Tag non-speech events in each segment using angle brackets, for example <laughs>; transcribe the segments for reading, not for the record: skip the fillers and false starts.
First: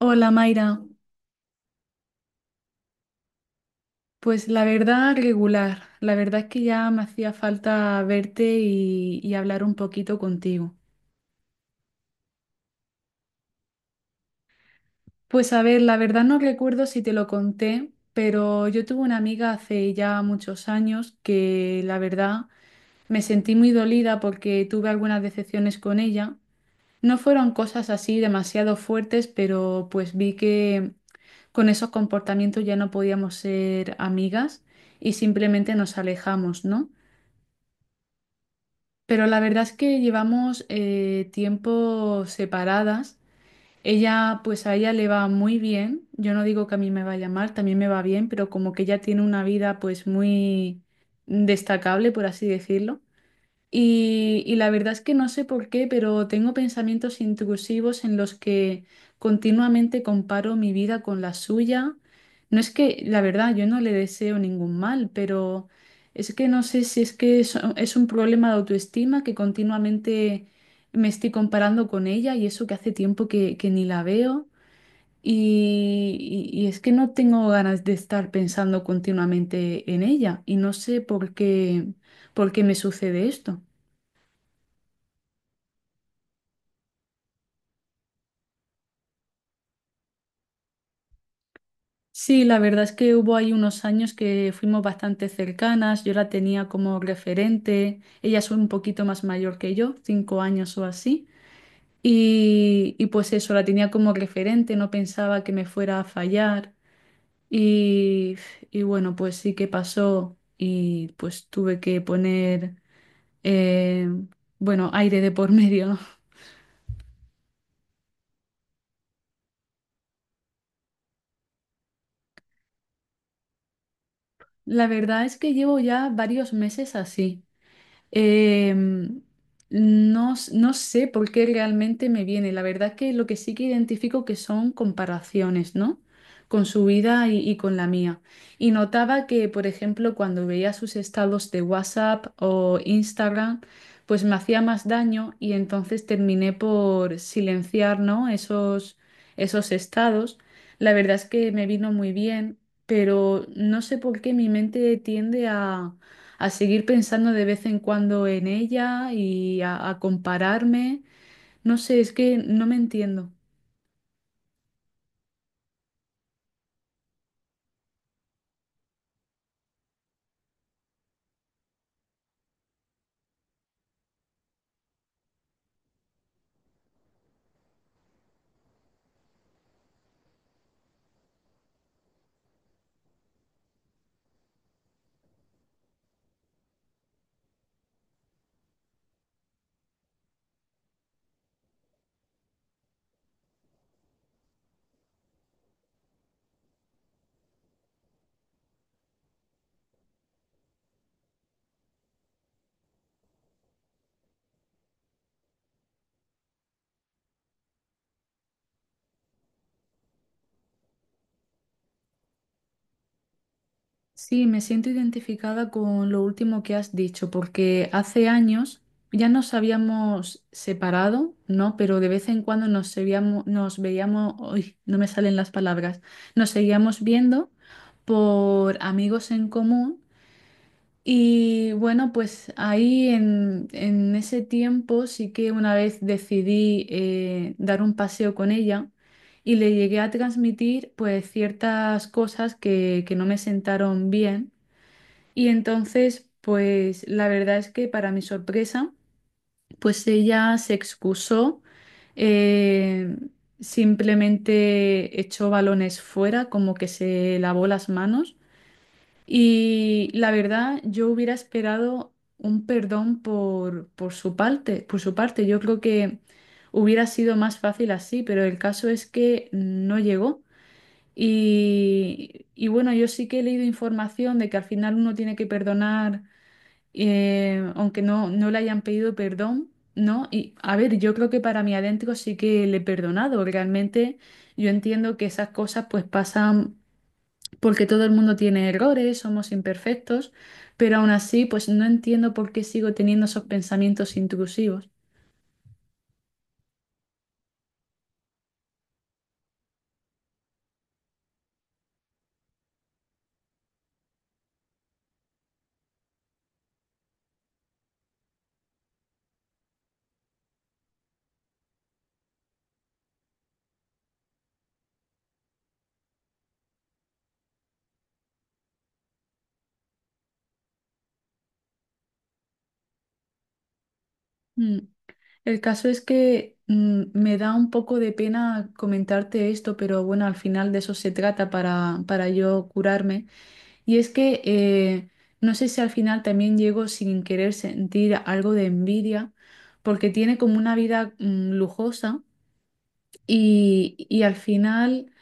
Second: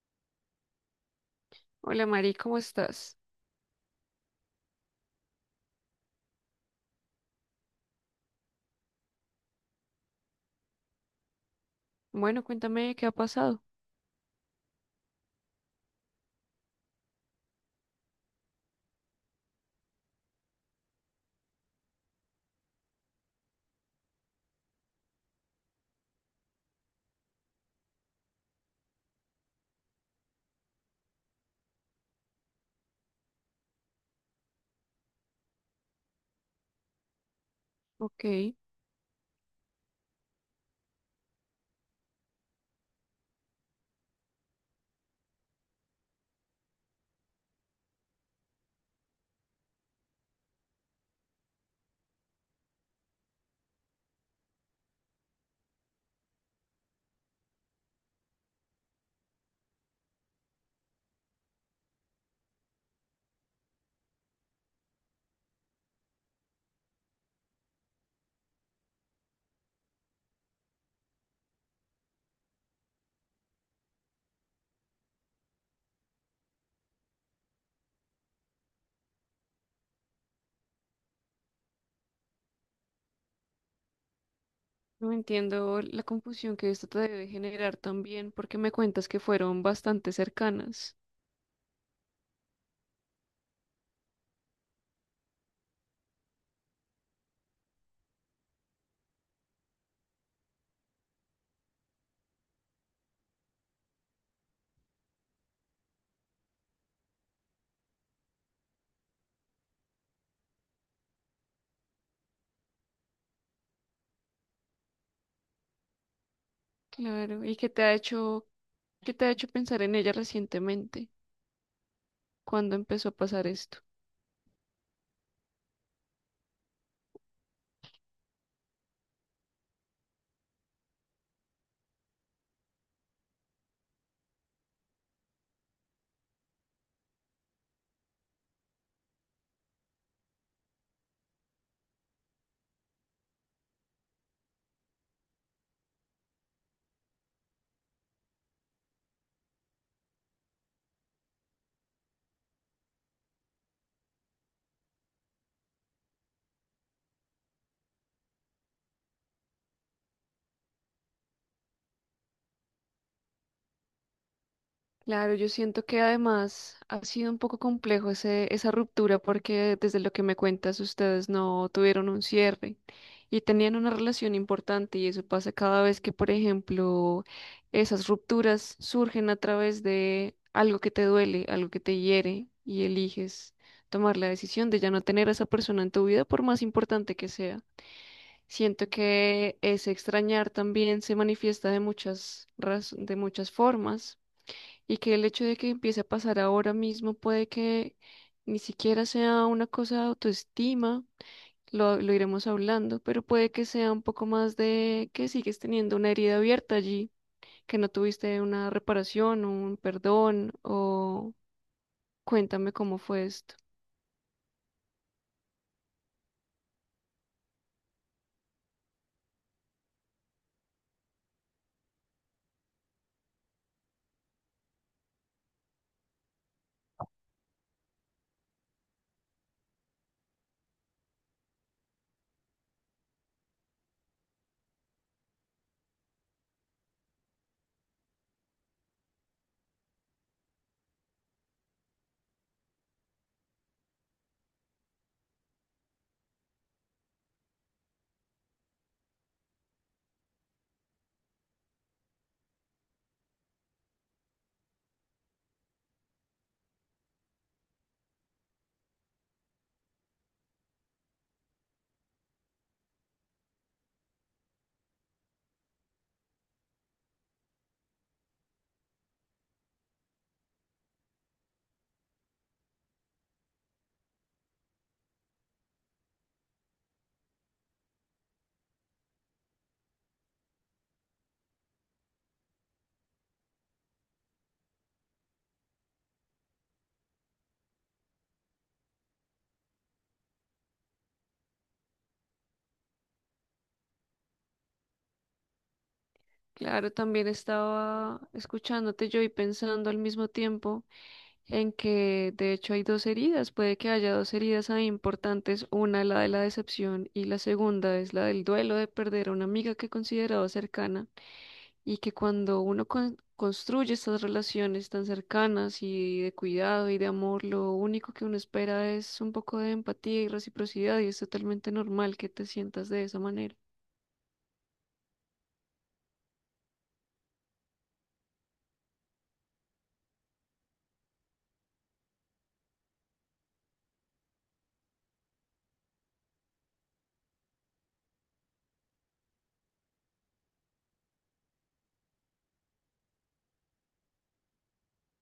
Hola Mayra, Hola Mari, ¿cómo estás? pues la verdad regular, la verdad es que ya me hacía falta verte y hablar un poquito contigo. Bueno, cuéntame qué ha pasado. Pues a ver, la verdad no recuerdo si te lo conté, pero yo tuve una amiga hace ya muchos años que la verdad me sentí muy dolida porque tuve algunas decepciones con ella. No fueron cosas así demasiado fuertes, pero pues vi que con esos comportamientos ya no podíamos ser amigas y simplemente nos alejamos, ¿no? Ok, Pero la verdad es que llevamos tiempo separadas. Ella, pues a ella le va muy bien. Yo no digo que a mí me vaya mal, también me va bien, pero como que ella tiene una vida pues muy destacable, por así decirlo. Y la verdad es que no sé por qué, pero tengo pensamientos intrusivos en los que continuamente comparo mi vida con la suya. No es que, la verdad, yo no le deseo ningún mal, pero es que no sé si es que es un problema de autoestima que continuamente me estoy comparando con ella y eso que hace tiempo que ni la veo. Y es que no tengo ganas de estar pensando continuamente en ella y no sé por qué me sucede esto. no entiendo la confusión que esto te debe generar también, porque me cuentas que fueron bastante cercanas. Sí, la verdad es que hubo ahí unos años que fuimos bastante cercanas, yo la tenía como referente, ella es un poquito más mayor que yo, 5 años o así, y pues eso, la tenía como referente, no pensaba que me fuera a fallar, y, y bueno, pues sí que pasó y pues tuve que poner, eh, bueno, aire de por <laughs> medio, ¿no? Claro, ¿qué te ha hecho pensar en ella recientemente? ¿Cuándo empezó a pasar esto? La verdad es que llevo ya varios meses así. Em, no, no sé por qué realmente me viene. La verdad que lo que sí que identifico que son comparaciones, ¿no? Con su vida y con la mía. Y notaba que, por ejemplo, cuando veía sus estados de WhatsApp o Instagram, pues me hacía más daño y entonces terminé por silenciar, ¿no? Esos, esos estados. La verdad es que me vino muy bien, pero no sé por qué mi mente tiende a seguir pensando de vez en cuando en ella y a compararme. No sé, es que no me entiendo. Claro, yo siento que además ha sido un poco complejo esa ruptura porque desde lo que me cuentas ustedes no tuvieron un cierre y tenían una relación importante y eso pasa cada vez que, por ejemplo, esas rupturas surgen a través de algo que te duele, algo que te hiere y eliges tomar la decisión de ya no tener a esa persona en tu vida por más importante que sea. Siento que ese extrañar también se manifiesta de de muchas formas y que el hecho de que empiece a pasar ahora mismo puede que ni siquiera sea una cosa de autoestima, lo iremos hablando, pero puede que sea un poco más de que sigues teniendo una herida abierta allí, que no tuviste una reparación, un perdón, o cuéntame cómo fue esto. Sí, me siento identificada con lo último que has dicho, porque hace años ya nos habíamos separado, ¿no? Pero de vez en cuando nos veíamos, uy, no me salen las palabras, nos seguíamos viendo por amigos en común. Y bueno, pues ahí en ese tiempo sí que una vez decidí dar un paseo con ella y le llegué a transmitir pues ciertas cosas que no me sentaron bien. Y entonces pues la verdad es que para mi sorpresa pues ella se excusó, eh, simplemente echó balones fuera, como que se lavó las manos. Y la verdad, yo hubiera esperado un perdón por su parte, por su parte. Yo creo que hubiera sido más fácil así, pero el caso es que no llegó. Y bueno, yo sí que he leído información de que al final uno tiene que perdonar, aunque no le hayan pedido perdón, ¿no? Y a ver, yo creo que para mí adentro sí que le he perdonado. Realmente yo entiendo que esas cosas pues pasan porque todo el mundo tiene errores, somos imperfectos, pero aún así, pues no entiendo por qué sigo teniendo esos pensamientos intrusivos. Claro, también estaba escuchándote yo y pensando al mismo tiempo en que de hecho hay dos heridas, puede que haya dos heridas ahí importantes, una la de la decepción y la segunda es la del duelo de perder a una amiga que consideraba cercana y que cuando uno construye estas relaciones tan cercanas y de cuidado y de amor, lo único que uno espera es un poco de empatía y reciprocidad y es totalmente normal que te sientas de esa manera. Mm. El caso es que me da un poco de pena comentarte esto, pero bueno, al final de eso se trata para yo curarme. Y es que no sé si al final también llego sin querer sentir algo de envidia, porque tiene como una vida lujosa. Y al final,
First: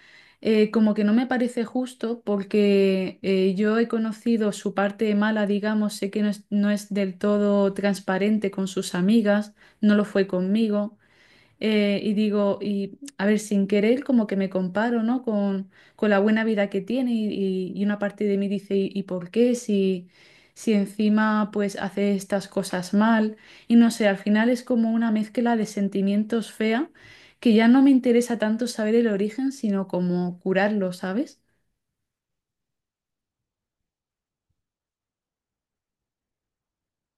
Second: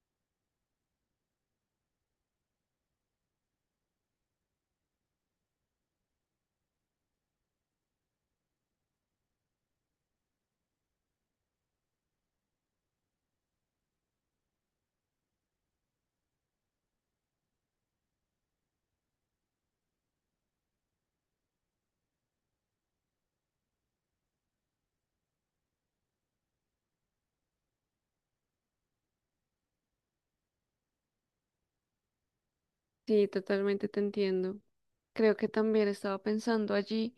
como que no me parece justo porque yo he conocido su parte mala, digamos, sé que no es, no es del todo transparente con sus amigas, no lo fue conmigo. Y digo, y a ver, sin querer, como que me comparo, ¿no? Con la buena vida que tiene y una parte de mí dice, y por qué? Si, si encima pues hace estas cosas mal. Y no sé, al final es como una mezcla de sentimientos fea que ya no me interesa tanto saber el origen, sino como curarlo, ¿sabes? Sí, totalmente te entiendo. Creo que también estaba pensando allí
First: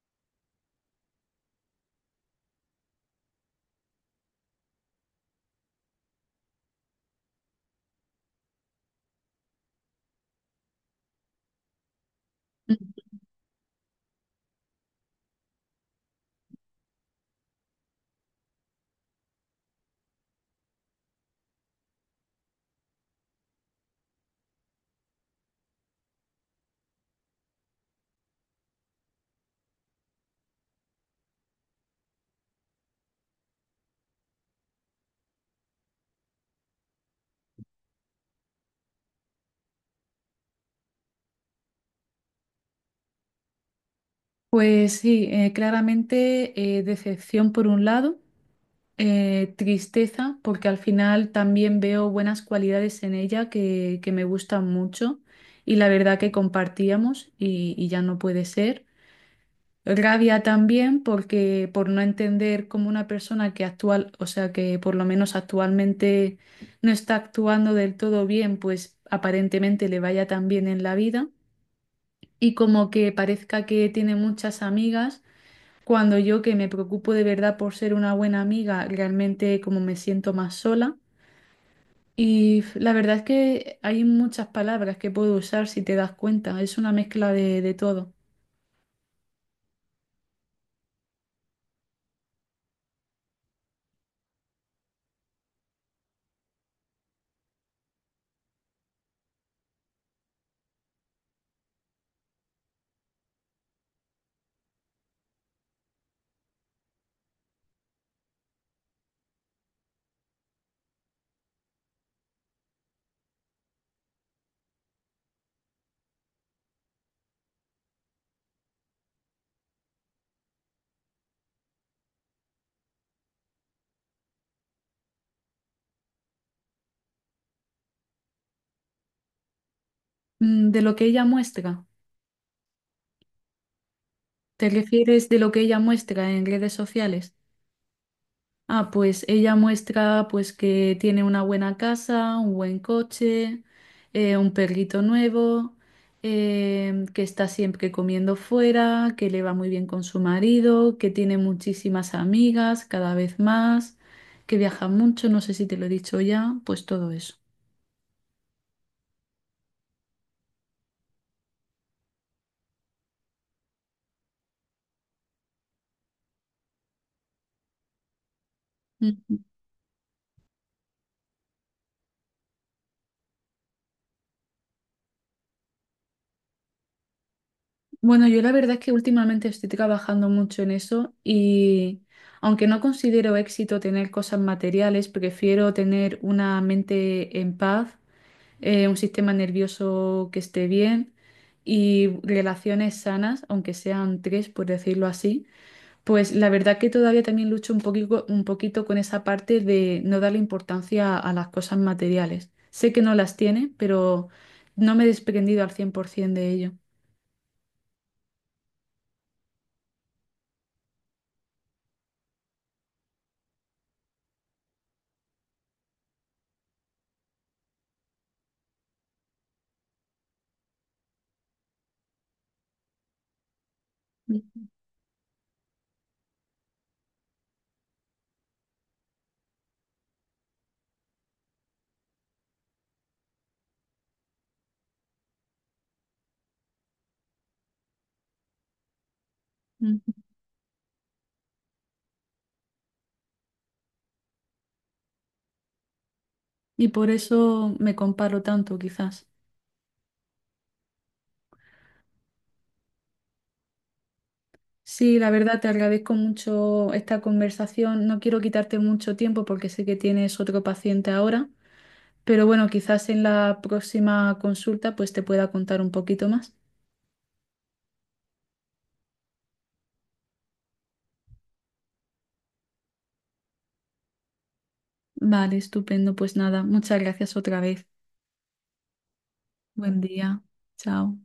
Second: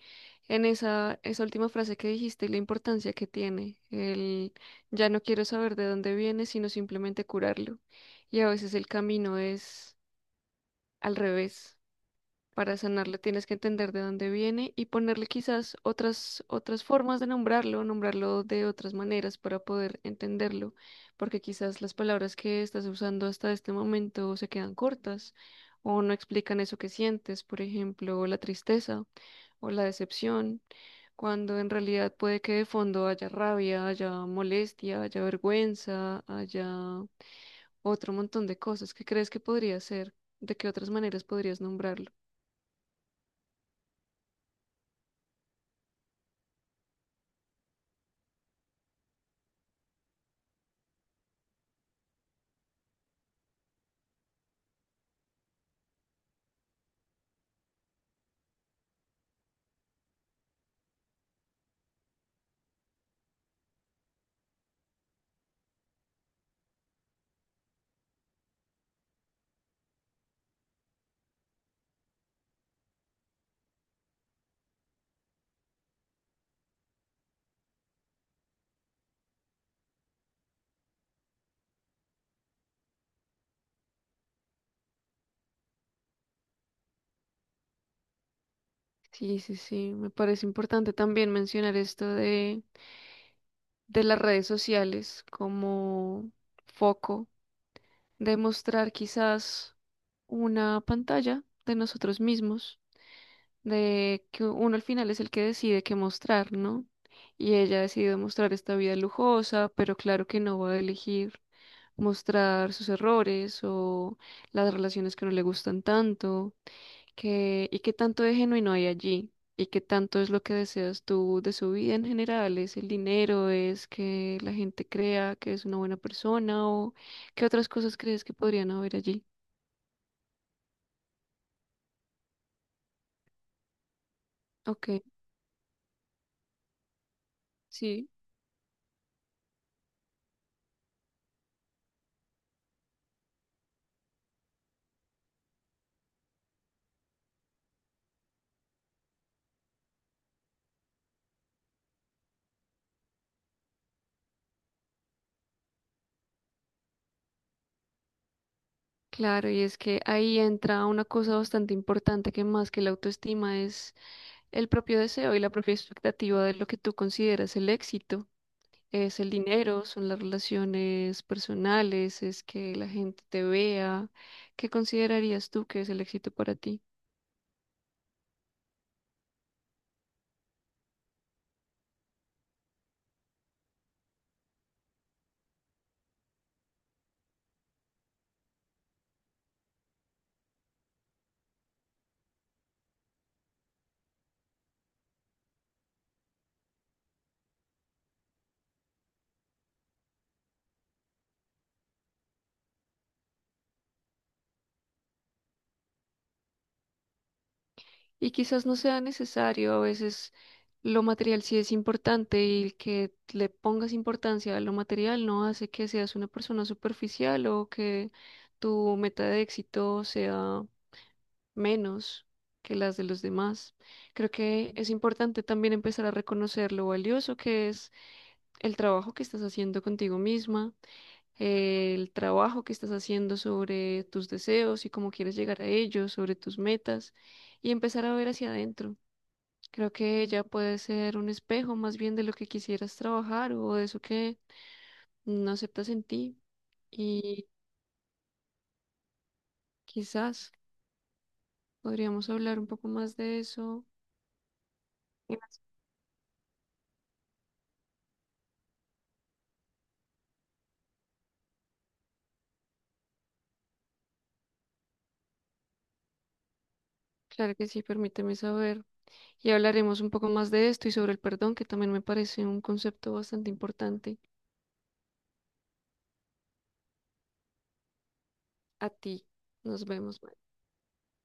en esa última frase que dijiste y la importancia que tiene. El ya no quiero saber de dónde viene, sino simplemente curarlo. Y a veces el camino es al revés. Para Mm. sanarlo tienes que entender de dónde viene y ponerle quizás otras formas de nombrarlo, nombrarlo de otras maneras para poder entenderlo, porque quizás las palabras que estás usando hasta este momento se quedan cortas o no explican eso que sientes, por ejemplo, la tristeza o la decepción, cuando en realidad puede que de fondo haya rabia, haya molestia, haya vergüenza, haya otro montón de cosas. ¿Qué crees que podría ser? ¿De qué otras maneras podrías nombrarlo? Pues sí, claramente decepción por un lado. Tristeza, porque al final también veo buenas cualidades en ella que me gustan mucho y la verdad que compartíamos y ya no puede ser. Rabia también porque por no entender cómo una persona que actual, o sea que por lo menos actualmente no está actuando del todo bien, pues aparentemente le vaya tan bien en la vida y como que parezca que tiene muchas amigas cuando yo que me preocupo de verdad por ser una buena amiga, realmente como me siento más sola. Y la verdad es que hay muchas palabras que puedo usar si te das cuenta. Es una mezcla de todo. Sí, sí, sí, me parece importante también mencionar esto de las redes sociales como foco de mostrar quizás una pantalla de nosotros mismos, de que uno al final es el que decide qué mostrar, ¿no? Y ella ha decidido mostrar esta vida lujosa, pero claro que no va a elegir mostrar sus errores o las relaciones que no le gustan tanto y qué tanto de genuino hay allí, y qué tanto es lo que deseas tú de su vida en general, es el dinero, es que la gente crea que es una buena persona o qué otras cosas crees que podrían haber allí. Mm, de lo que ella muestra. ¿Te Ok, refieres de lo que ella muestra en redes sociales? sí, Ah, pues ella muestra pues que tiene una buena casa, un buen coche, un perrito nuevo, que está siempre comiendo fuera, que le va muy bien con su marido, que tiene muchísimas amigas, cada vez más, que viaja mucho, no sé si te lo he dicho ya, pues todo eso. claro, y es que ahí entra una cosa bastante importante que más que la autoestima es el propio deseo y la propia expectativa de lo que tú consideras el éxito. Es el Ujú. dinero, son las relaciones personales, es que la gente te vea. ¿Qué considerarías tú que es el éxito para ti? Bueno, yo la verdad es que últimamente estoy trabajando mucho en eso y aunque no considero éxito tener cosas materiales, prefiero tener una mente en paz, un sistema nervioso que esté bien y relaciones sanas, aunque sean 3, por decirlo así, pues la verdad que todavía también lucho un poquito con esa parte de no darle importancia a las cosas materiales. Sé que no las tiene, pero no me he desprendido al 100% de ello. Y quizás no sea necesario, a veces lo material sí es importante y que le pongas importancia a lo material no hace que seas una persona superficial o que tu meta de éxito sea menos que las de los demás. Creo Ujú. que es importante también empezar a reconocer lo valioso que es el trabajo que estás haciendo contigo misma, el trabajo que estás haciendo sobre tus deseos y cómo quieres llegar a ellos, sobre tus metas y empezar a ver hacia adentro. Creo Ujú. que ella puede ser un espejo más bien de lo que quisieras trabajar o de eso que no aceptas en ti, Y por y eso me comparo tanto, quizás. quizás podríamos hablar un poco más de eso. Sí, la verdad, Gracias. te agradezco mucho esta conversación. No quiero quitarte mucho tiempo porque sé que tienes otro paciente ahora. Pero bueno, quizás en la próxima consulta pues te pueda contar un poquito más. Claro que sí, permíteme saber. Y hablaremos un poco más de esto y sobre el perdón, que también me parece un concepto bastante importante. Vale, estupendo. Pues nada, muchas gracias otra vez. A ti, nos Buen vemos. día. Chao.